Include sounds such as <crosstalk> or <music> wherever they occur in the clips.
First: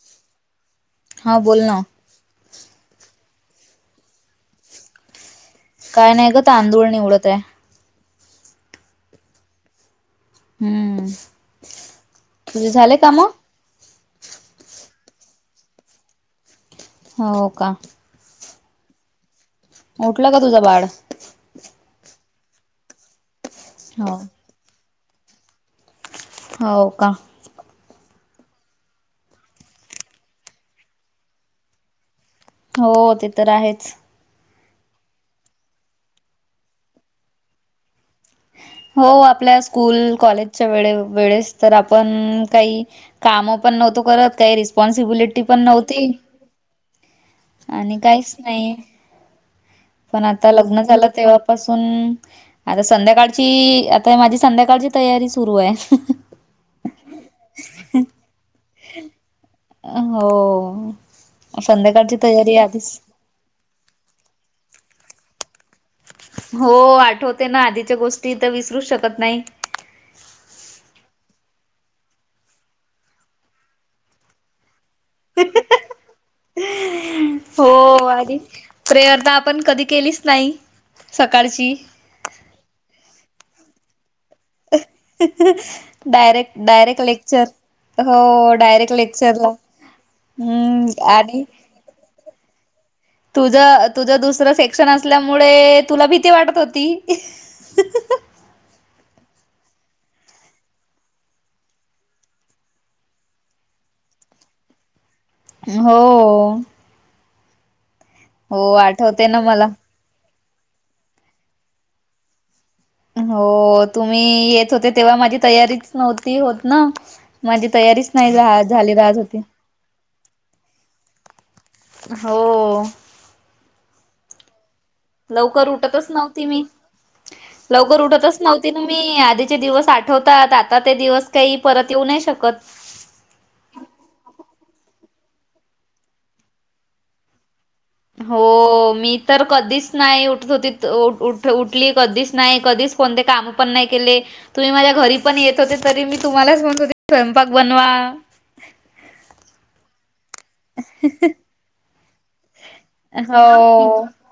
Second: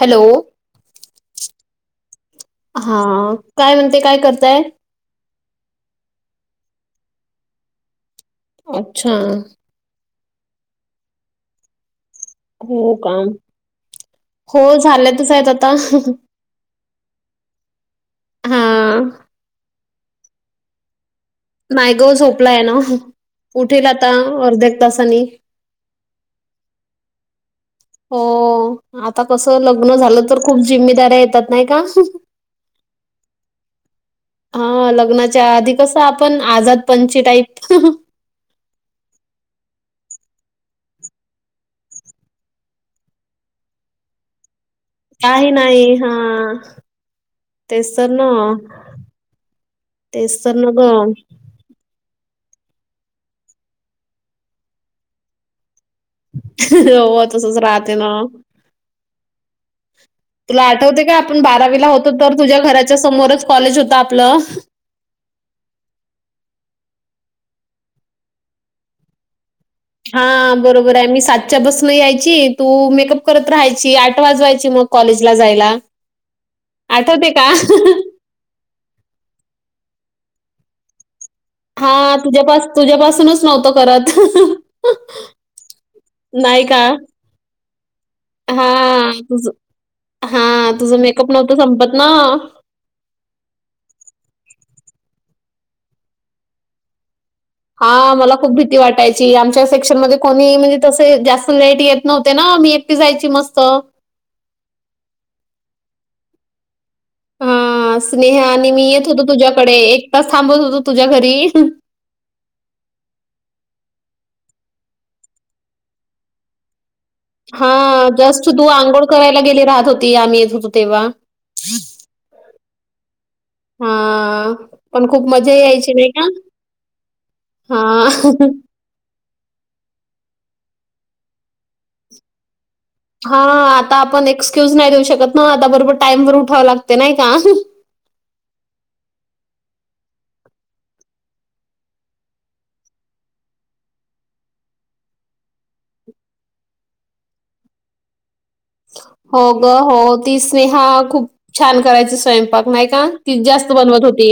Hello. हां बोल ना. हा काय म्हणते काय करताय? काय नाय ग तांदूळ निवडताय. अच्छा. हम्म. तुझे हो झाले का काम हो झाल्यातच हायत आता. हो का. हा. उठला का तुझं बाड? नाय ग झोपलाय ना उठेल आता हो अर्ध्या एक तासानी. हाव का. हो आता कसं लग्न झालं तर खूप जिम्मेदऱ्या येतात नाय का. हो ते तर आहेच. हा लग्नाच्या आधी कसं आपण आझाद पंची टाईप. हो आपल्या स्कूल कॉलेजच्या वेळे- वेळेस तर आपण काय काम पण नव्हतो करत काय रिस स्पॉन्सिबिलिटी काही पण नाही नव्हती हा तेच आणि तर ना काहीच नाय. पण तेच आता तर ना लग्न ग झालं तेव्हा पासून आता संध्याकाळची आता माझी संध्याकाळची तयारी सुरुय. हो तसच राहते ना. <unintelligible> तुला हो आठवतय का आपण बारावीला होतो संध्याकाळची तर तयारी तुझ्या आधीच घराच्या समोरच कॉलेज होत आपलं. हो आठवते ना आधीच्या गोष्टी तर विसरूच शकत नाय. हा बरोबर आहे मी सातच्या बसणं यायची तू मेकअप करत राहायची आठ वाजवायची मग कॉलेज ला जायला. आठवते का? हो आणि प्रेअरता तर आपण कधी केलीच नाय सकाळची. हा तुझ्या तुझ्या पासूनच नव्हतो करत. डायरेक- नाही का? Direct lecture. हो डायरेक्ट लेक्चर ला. हा तुझं मेकअप नव्हतं संपत ना. तुझ तुझं दुसरं सेक्शन असल्यामुळे तुला भीती वाटत होती. हा मला खूप भी ती वाटायची आमच्या सेक्शन मध्ये कोणी म्हणजे तस जास्त लेट येत नव्हते ना मी एकटी जायची मस्त. हो. हां, स्नेहा आणि हो मी येत होतो आठवते ना मला. तुझ्याकडे एक तास थांबत होतो तुझ्या घरी. हो तुम्ही येत होते तेव्हा माझी तयारीच नव्हती होत ना. हा माझी तयारीच नाही जस्ट झा तू झाली आंघोळ राहत होती. करायला गेली राहत होती आम्ही येत होतो तेव्हा. हो. हा पण खूप मजा लवकर यायची नाय उठतच का नव्हती मी. हा. तुम्ही आधीचे दिवस आठवतात आता ते दिवस काही परत येऊ नाय शकत. हा आता आपण एक्सक्यूज नाय देऊ शकत ना आता बरोबर टाइम वर उठावं लागते नाय का. हो मी तर कधीच नाही उठत होती उठली कधीच नाय कधीच कोणते काम पण नाही केले. तुम्ही माझ्या घरी पण येत होते, तरी मी तुम्हालाच म्हणत होते स्वयंपाक बनवा. हो ग होत ती स्नेहा खूप छान करायची स्वयंपाक नाही का? ती जास्त बनवत हो. होती.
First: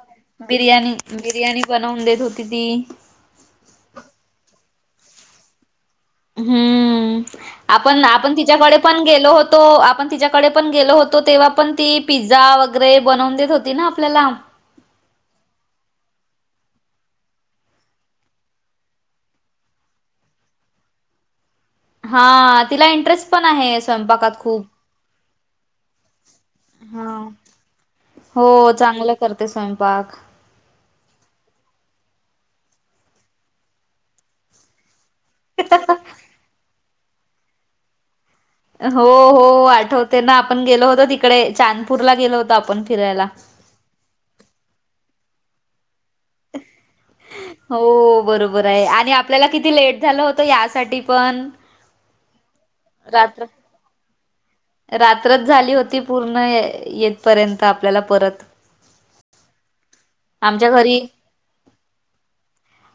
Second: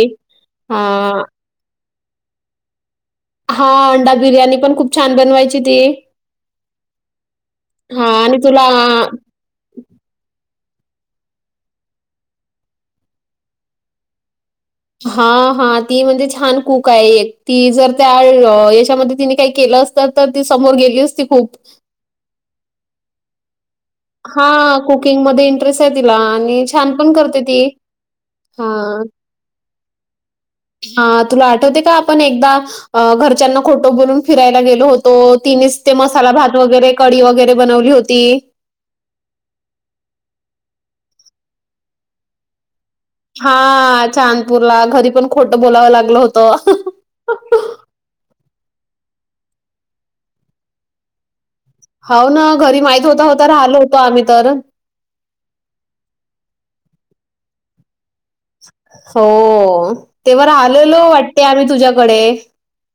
बिर्याणी हां. बीर बनवून देत होती ती. हा अंडा बिर्याणी पण, खूप छान बनवायची ती. हुंअ आपण हां आपण आणि तुला तिच्याकडे पण गेलो हो तो. आपण तिच्याकडे पण गेलो होतो, तेव्हा पण ती पिझ्झा वगैरे बनवून देत होती ना, आपल्याला. हा हा. ती म्हणजे छान कूक हाये एक, ती जर त्या याच्यामध्ये तिने काही केलं अस त, तर ती समोर गेली असती खूप हा तिला इंटरेस्ट पण आहे स्वयंपाक हा कुकिंगमध्ये इंटरेस हाय तिला आणि छान पण हा. करते ती. हो चांगलं करते स्वयंपाक. हा तुला आठवतय का? आपण एकदा अ घरच्यांना खोट बोलून फिरायला गेलो होतो. तीनीच ते मसाला भात वगैरे कडी वगैरे बनवली होती. हो हो, आठवतय ना, आपण गेलो होतो तिकडे चांदपूरला गेलो होतो आपण फिरायला. हा चादपूर ला घरी पण खोटं बोलावं लागलं होत. हो. हो बरोबर हाय आणि आपल्याला किती लेट झालं होतं? यासाठी पण हाव ना, घरी माहीत होता, रात्र होता राहिलो होतो, आम्ही तर. रात्रच झाली होती पूर्ण ये येतपर्यंत आपल्याला परत. हो, तेव्हा आमच्या घरी राहलेलो वाटते आम्ही तुझ्याकडे.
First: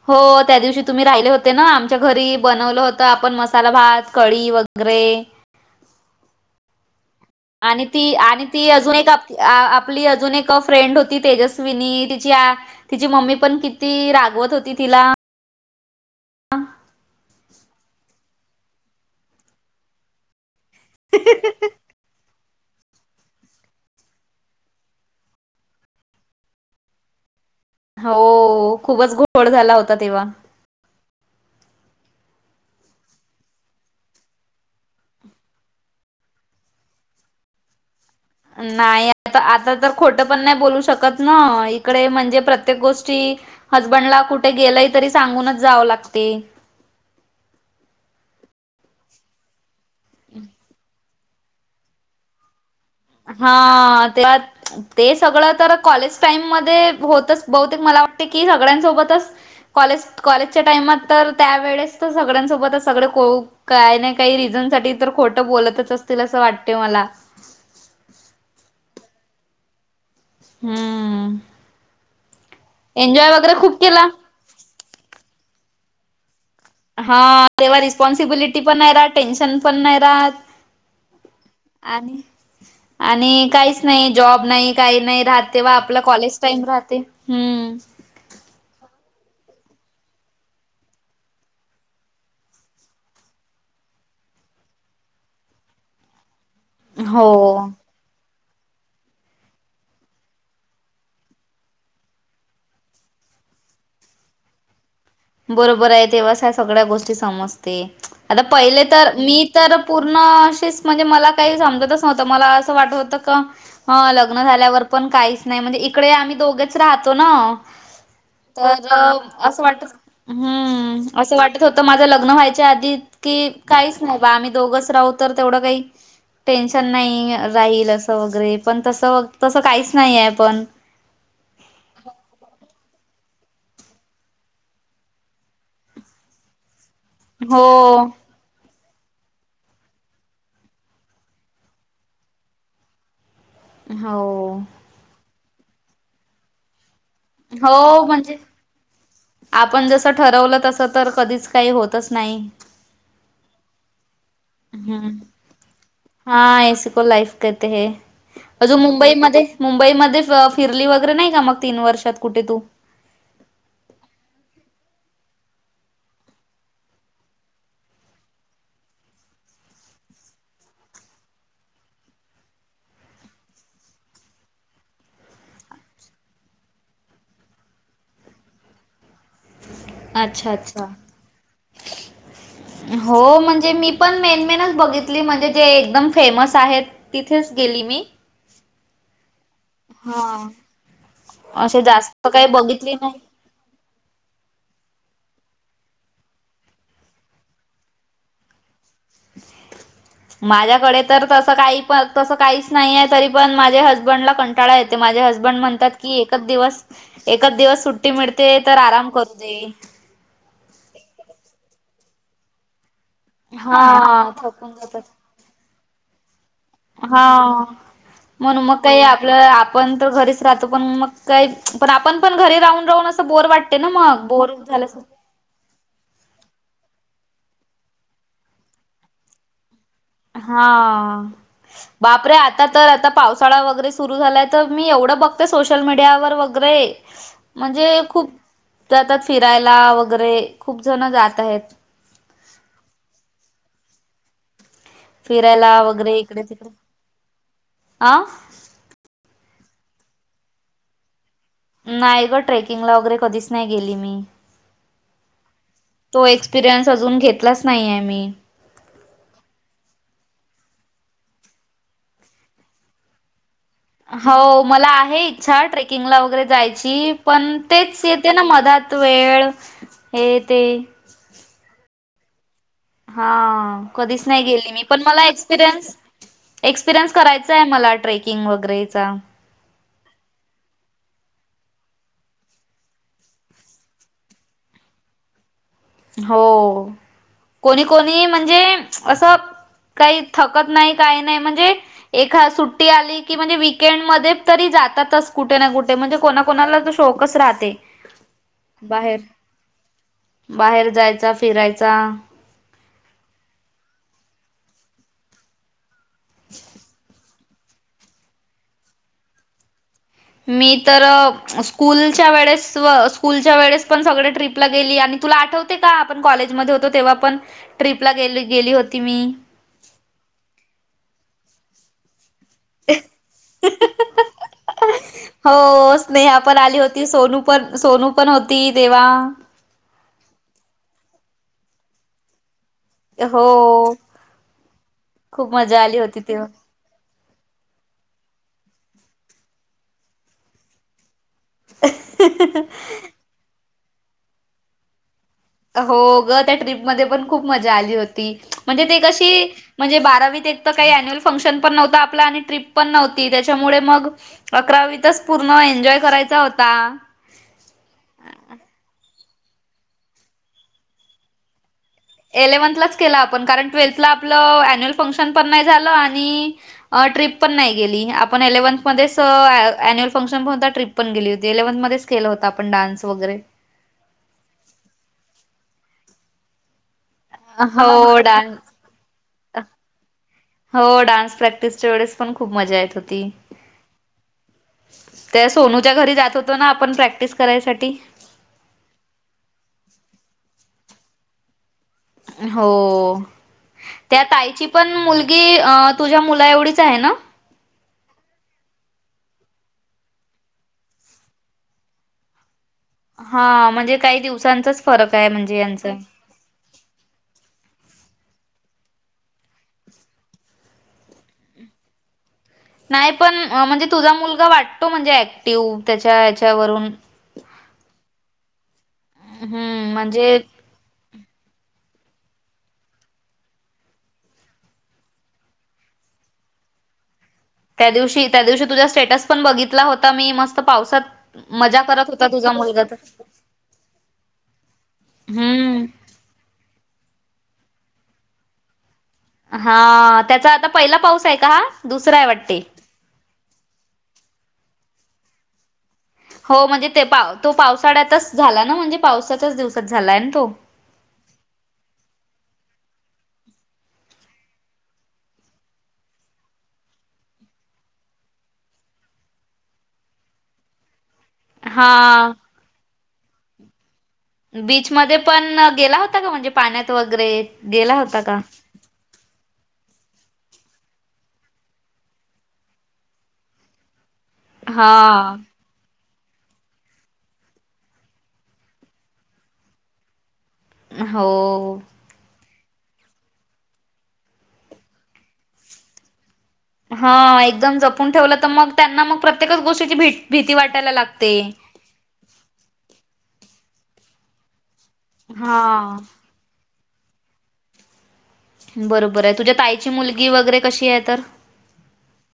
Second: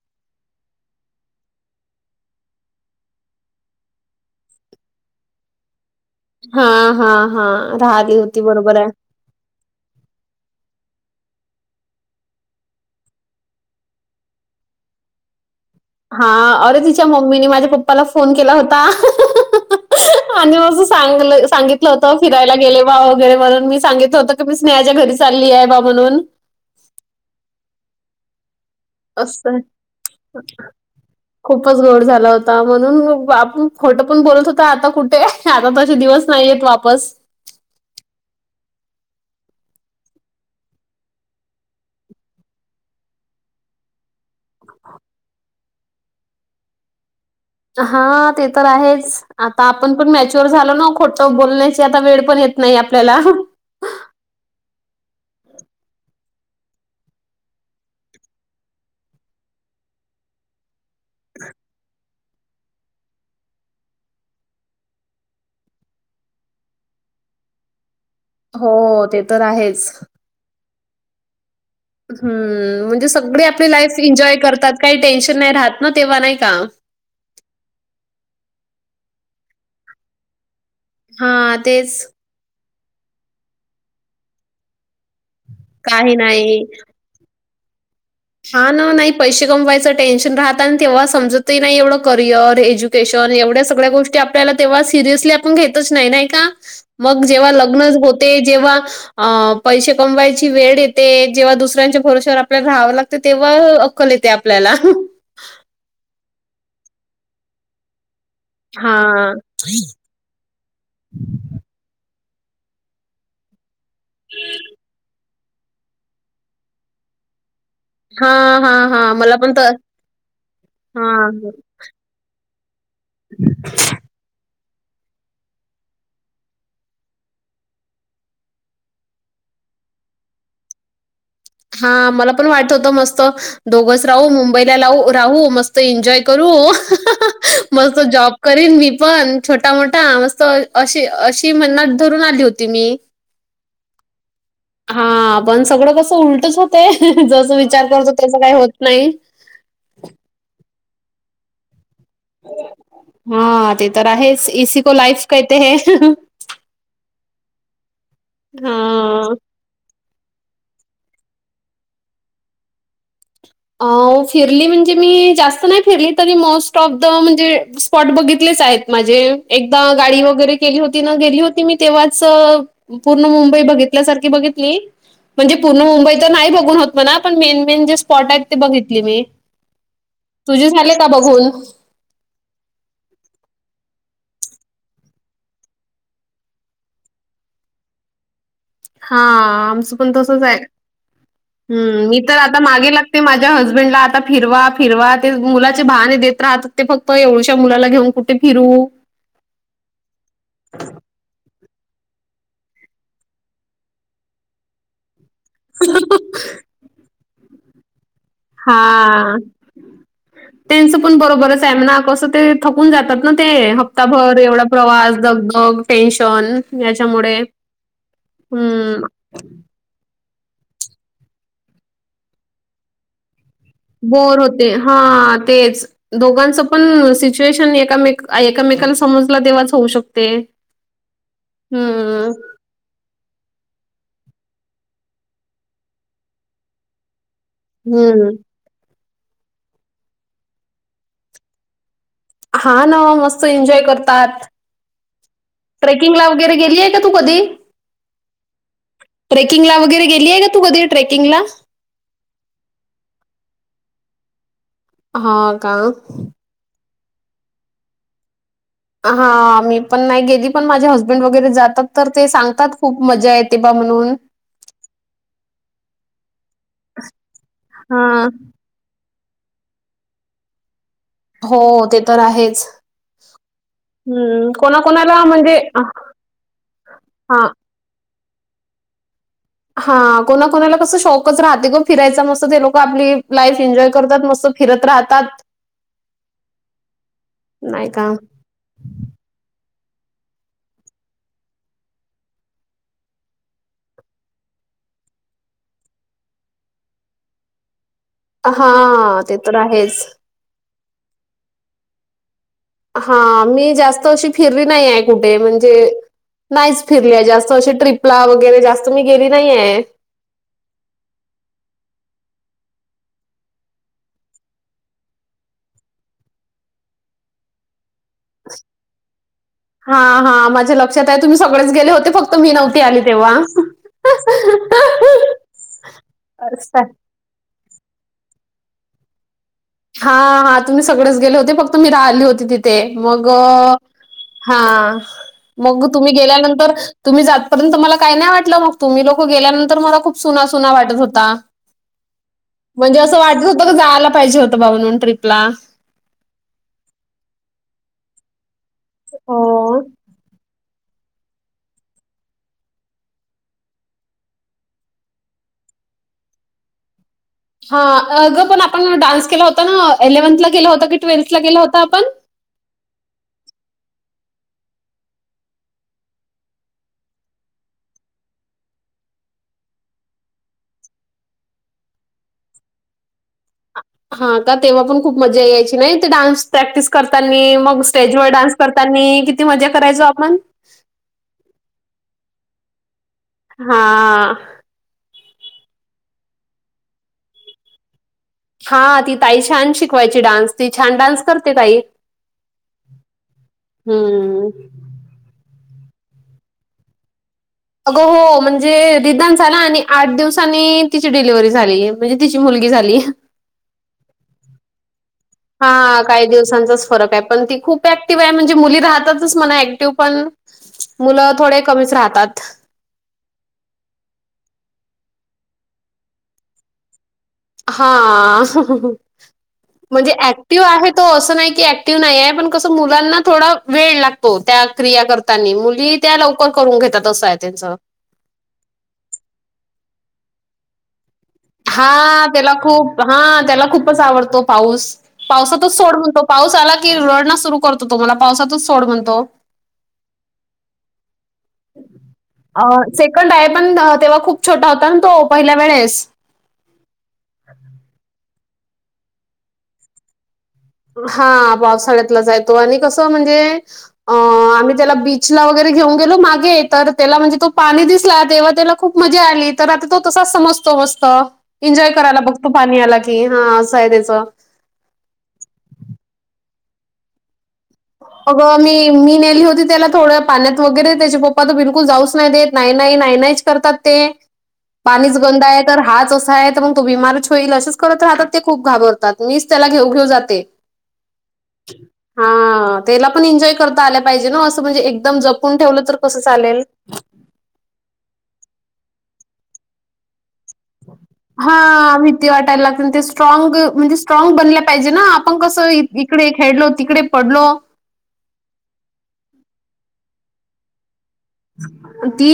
हो, त्या दिवशी तुम्ही राहिले होते ना, आमच्या घरी बनवलं होतं आपण मसाला भात, कडी वगैरे ग्रे हा हा. आणि ती राधी होती आणि ती बरोबर हाय. अजून एक आप आ आपली अजून एक अ फ्रेंड होती तेजस्विनी तिच्या तिची मम्मी पण किती रागवत होती तिला? हा अरे, तिच्या मम्मीने माझ्या पप्पाला फोन केला होता <inaudible> आणि म तू सांगल सांगितल होत की भीजायला गेले बा वगैरे म्हणून मी सांगितल होत की, मी स्नेहाच्या घरी चालली आहे बा म्हणून हो खूपच घोळ असं झाला होता तेव्हा. <inaudible> खूपच घोळ झाला होता म्हणून आपण खोटं पण बोलत होतो, आता कुठे? आता तसे दिवस नाही येत वापस. नाही आता, आता तर खोटं पण नाही बोलू शकत ना, इकडे म्हणजे प्रत्येक गोष्टी हजबंड ला कुठ गेलंय? तरी सांगूनच जावे लागते. हा, ते तर हायेच आता, आपण पण मॅच्युअर झालो ना, खोटं बोलण्याची आता वेळ पण येत नाही आपल्याला. हा. <unintelligible> ते सगळं तर कॉलेज टाइम मध्ये होतच बहुतेक, मला वाटते की, सगळ्यांसोबतच कॉलेज कॉलेजच्या टाइमात तर, त्यावेेळेस तर सगळ्यांसोबतच सगळे कोळू काय नाही काही रिझन साठी तर, खोटं बोलतच असतील असं वाटतय मला. <inaudible> हो ते तर आहेच. हम्म. हम्म... म्हणजे एन्जॉय सगळी वगैरे आपली खूप लाईफ केला एन्जॉय करतात... काही टेन्शन नाही राहत ना... तेव्हा नाय का? हा... तेव्हा रिस्पॉन्सिबिलिटी पण नाही राहात... टेन्शन पण नाही राहत. हां, तेच. आ... आणि काहीच नाई, जॉब नाई, काइ नाइ राहत. तेव्हा आपलं काही कॉलेज टाइम राहते... हम्म. हा ना... नाही पैसे कमवायचं टेन्शन राहत आणि तेव्हा समजतही नाही... एवढं करिअर एज्यु केशन... एवढ्या सगळ्या गोष्टी आपल्याला तेव्हा सिरियसली आपण घेतच नाइ... नाइ का? मग जेव्हा हो लग्नच हो ते... जेव्हा... अं... पैसे कमवायची वेळ येते... जेव्हा दुसऱ्यांच्या भरवश्यावर आपल्याला राहावे लागते तर तेव्हा अक्कल येते आपल्याला. बरोबर आहे. तेव्हाच ह्या सगळ्या गोष्टी समजते. आता पहिले तर... हां. मी तर कुणाशीच... म्हणजे मला काही समजतच नव्हतं... मला असं वाटत होतं का हं... लग्न झाल्यावर पण काहीच नाही... म्हणजे इकडे आम्ही दोघेच राहतो ना. हां, तर हां, हां. मला पण असं तर वाटत हम्म... असं हां. वाटत होतं माझं लग्न व्हायच्या आधी इतकी... काहीच नाही बा आम्ही दोघच राहू तर तेवढं काही टेन्शन नाही राहील.... असं वगैरे... पण तसं... तसं काहीच नाही आहे पण. हा... मला पण वाटत होतं मस्त... दोघच राहू, मुंबईला लावू... राहू मस्त मस्त एन्जॉय करू... हाहा... हो मस्त जॉब करीन मी पण... छोटा मोठा... मस्त अशी... अशी मनात धरून आली होती मी <inaudible> हो. हा... पण सगळं कसं उलटच होतय... जसं विचार हो करतो म्हणजे तसं काही होत नाही. आपण जसं ठरवलं तसं तर... कधीच काइ... होतच नाही. हा ते तर आहेच... इसी को हम्म लाईफ कहते हैं. हा एसीको लाईफ केहते हैं... अजून हां. मुंबईमध्ये मुंबईमध्ये फिरली वगैरे नाही का मग... तीन वर्षात कुठे तू? अं फिरली म्हणजे मी... जास्त नाही फिरली... तरी मोस्ट ऑफ द... म्हणजे स्पॉट बघितलेच आहेत माझे. एकदा गाडी वगैरे केली होती ना... गेली होती मी... तेव्हाच पूर्ण मुंबई बघितल्यासारखी बघितली म्हणजे पूर्ण मुंबई तर नाही बघून होत म्हणा... पण मेन मेन... जे स्पॉट आहेत ते बघितली मी. अच्छा तुझे अच्छा. झाले का बघून? हो... म्हणजे मी पण... मेन मेनच बघितली... म्हणजे जे एकदम फेमस आहेत. तिथेच गेली मी. हा... आमचं पण तसंच हा. ए... असे हम्म... मी जास्त तर काही आता मागे बघितली लागते नाही. माझ माझ्या हसबंडला आता फिरवा फिरवा... ते मुलाचे बहाणे देत राहतात ते फक्त... एवढुश्या मुलाला घेऊन कुठ ते फिरवू? <inaudible> माझ्याकडे तर तसं काही प... तसं काहीच नाई ए तरी पण माझे हसबंडला कंटाळा येते माझे हसब बंड म्हणतात की एकच दिवस... एकच दिवस सुट्टी मिळ हा... त्यांचं पण बरोबरच आहे म्हणा... कसं ते थकून जातात ना ते... हा हप्ताभर एवढा थकून जातात प्रवास... दगदग टेन्शन हा याच्यामुळे मण मग काही हम्म आपलं आपण तर घरीच राहतो पण मग काय पण आपण पण घरी राहून राहून असं बोर वाटत. बोर होते हा तेच. दोघांचं पण सिच्युएशन एमे एकामेकाला समजला देवाचं होऊ शकत. हा बापरे आ आता तर आता पावसाळा वगैरे सुरू झालाय तर मी एवढं बघते सोशल मीडियावर वगैरे म्हणजे हम्म. खूप जातात फिरायला वगैरे खूप जण जात आहेत. हा ना मस्त एन्जॉय करतात. फिरायला ट्रेकिंगला इकडे वगैरे तिकडे गेलीये का तू कधी? अ ट्रेकिंग ला वगैरे गेलीय का तू कधी ट्रेकिंगला? नाही ग ट्रेकिंगला वगैरे कधीच नाही गेली मी हां का? तो एक एक्सपिरियन्स अजून घेतलाच नाही आहे मी. हा मी पण नाही गेली पण माझे हसबंड वगैरे जातात तर ते सांगतात खूप मजा येत ते बा मनुज हो मला आहे इच्छा ट्रेकिंगला वगैरे जायची पण तेच हां. येते ना मधात. वेळ हे ते. हो ते तर आहेच. हा कधीच नाही हं, गेली मी पण मला कोणाकोणाला म्हणजे एक्सपिरियन्स एक्सपिरियन्स हां. करायचा आहे मला ट्रेकिंग वगैरेचा हा कोणा कोणाला कस शॉकच राहते ग फिरायचा मस्त ते लोक आपली लाईफ एन्जॉय करतात मस्त. फिरत राहतात. हो कोणी नाही का? कोणी म्हणजे असं काही थकत नाही काही नाही म्हणजे एखा सुट्टी आली की म्हणजे वीकेंड मध्ये तरी जातातच कुठे ना कुठे म्हणजे कोणा कोणाला शोकस राहते. हा बाहेर ते तर आहेच. बाहेर जायचा फिरायचा. हा मी जास्त अशी फिरली नाही आहे कुठे म्हणजे नाहीच फिरलीय जास्त अशी ट्रिपला वगैरे जास्त मी गेली नाहीे. मी तर स्कूलच्या वेळेस स्कूलच्या वेळेस पण सगळे ट्रीप ला गेली आणि तुला आठवत का आपण कॉलेजमध्ये होतो तेव्हा पण ट्रीप ला गेली होती मी. हा हा माझ्या लक्षात आहे तुम्ही सगळेच गेले होते फक्त मी नव्हते. आली तेव्हा हो स्नेहा हा पण आली हा. होती सोनू पण सोनू पण होती तेव्हा. हा हा तुम्ही सगळेच गेले होते फक्त मी राहिली होती तिथे. मग हो. हा खूप मजा मग आली तुम्ही होती तेव्हा. गेल्यानंतर तुम्ही जातपर्यंत मला काही नाही वाटलं मग तुम्ही लोक गेल्यानंतर मला खूप सुनासुना वाटत होता. म्हणजे असं वाटत होत जायला पाहिजे होतं बाऊ म्हणून ट्रीपला. हो ग त्या ट्रीपमध्ये पण खूप मजा आली होती म्हणजे ते कशी हो. म्हणजे बारावीत एक तर काही अन्युअल फंक्शन पण नव्हं आपला आणि ट्रीप पण नव्हती त्याच्यामुळे मग अकरावीतच पूर्ण एन्जॉय करायचा होता. हा अ गं पण आपण डान्स केला होता ना एलेव्हनथला गेला होता की ट्वेल्थ ला गेला होता आपण? एलेव्हन्थलाच केला आपण कारण ट्वेल्थला आपलं अॅन्युअल फंक्शन पण नाही झालं आणि ट्रीप पण नाही गेली आपण एलेव्हन्थमध्येच अॲन्युअल फंक्शन पण होता ट्रीप पण गेली होती इलेव्ह्थमध्येच केला होता आपण डान्स वगैरे. हा का तेव्हा पण खूप मजा यायची नाही ते डान्स प्रॅक्टिस करतानी मग स्टेज वर डान्स करतानी किती मजा करायचो आपण? हो डान्स प्रॅक्टिसच्या वेळेस पण खूप मजा येत होती. हा. त्या सोनूच्या घरी जात होतो ना आपण प्रॅक्टिस करायसाठी. हा ती ताई छान शिकवायची डान्स ती छान डान्स करते ताई. हो त्या हम्म. ताईची पण मुलगी अ तुझ्या मुला एवढीच आहे ना? अगं हो म्हणजे दीदान झाला आणि आठ दिवसांनी तिची डिलिव्हरी झाली म्हणजे तिची मुलगी झाली. हा म्हणजे काही दिवसांचाच. फरक आहे म्हणजे. यांचा हा काही दिवसांचाच फरक आहे. पण ती खूप ऍक्टिव्ह आहे म्हणजे मुली राहतातच म्हणा ऍक्टिव्ह पण मुलं थोडे कमीच राहतात. नाही पण म्हणजे तुझा मुलगा वाटतो म्हणजे ऍक्टिव्ह त्याच्या हच्यावरून. हा. म्हणजे ऍक्टिव आहेत तो अस नाही की ऍक्टिव नाहीय पण कस मुलांना थोडा वेळ लागतो त्या क्रिया कर त्यांनी मुली त्या लवकर करून घेतात असं आहे त्यांच त्या दिवशी त्या दिवशी तुझ्या स्टेटस पण बघितला होता मी मस्त पावसात. मजा करत हा होता तुझा त्याला मुलगा तर खूप हा त्याला खूपच आवडतो पाऊस पावसातच हम्म सोड म्हणतो. पाऊस आला की रडण सुरू करतो तो मला पावसातच सोड म्हणतो. हा त्याचा आता पहिला पाऊस आहे का हा दुसरा आहे वाटते. अ, सेकंड आहे पण तेव्हा खूप छोटा होता आणि तो पहिल्या वेळेस. हो म्हणजे ते पा तो पावसाळ्यातच झाला ना म्हणजे पावसाच्याच दिवसात झालाय ना तो. हा पावसाळ्यातलाच आहे तो आणि कसं म्हणजे अ आम्ही त्याला बीचला वगैरे घेऊन गेलो मागे तर त्याला म्हणजे तो पाणी दिसला तेव्हा त्याला खूप मजा आली तर आता तो तसाच समजतो मस्त. एन्जॉय करायला हा बघतो पाणी याला की हा असंय त्याचं- - बीचमध्ये पण गेला होता का म्हणजे पाण्यात वगैरे गेला होता का? अगं मी मी नेली होती त्याला थोड्या पाण्यात वगैरे त्याचे पप्पा त बिलकुल जाऊच नाही देत नाही नाही नाही नाहीच करतात. ते हा पाणीच बंद आहेत. तर हाच असा आहे तर मग तो बीमारच होईल असंच करत तर हातात ते खूप घाबरतात मीच त्याला घेऊ घेऊ जाते. हो. हा त्याला पण एन्जॉय करता आल्या पाहिजे ना असं म्हणजे एकदम जपून ठेवलं तर कसं चालेल? हा एकदम जपून ठेवलं तर मग त्यांना मग प्रत्येकच गोष्टीची भी भीती वाटते. हा भीती वाटायला लागते ते स्ट्रॉंग म्हणजे स्ट्रॉंग बनल पाहिजे ना? हाण कसं हा. इकडे खेळलो तिकडे पडलो. बरोबर आहे तुझ्या ताईची मुलगी वगैरे कशी आहे तर ती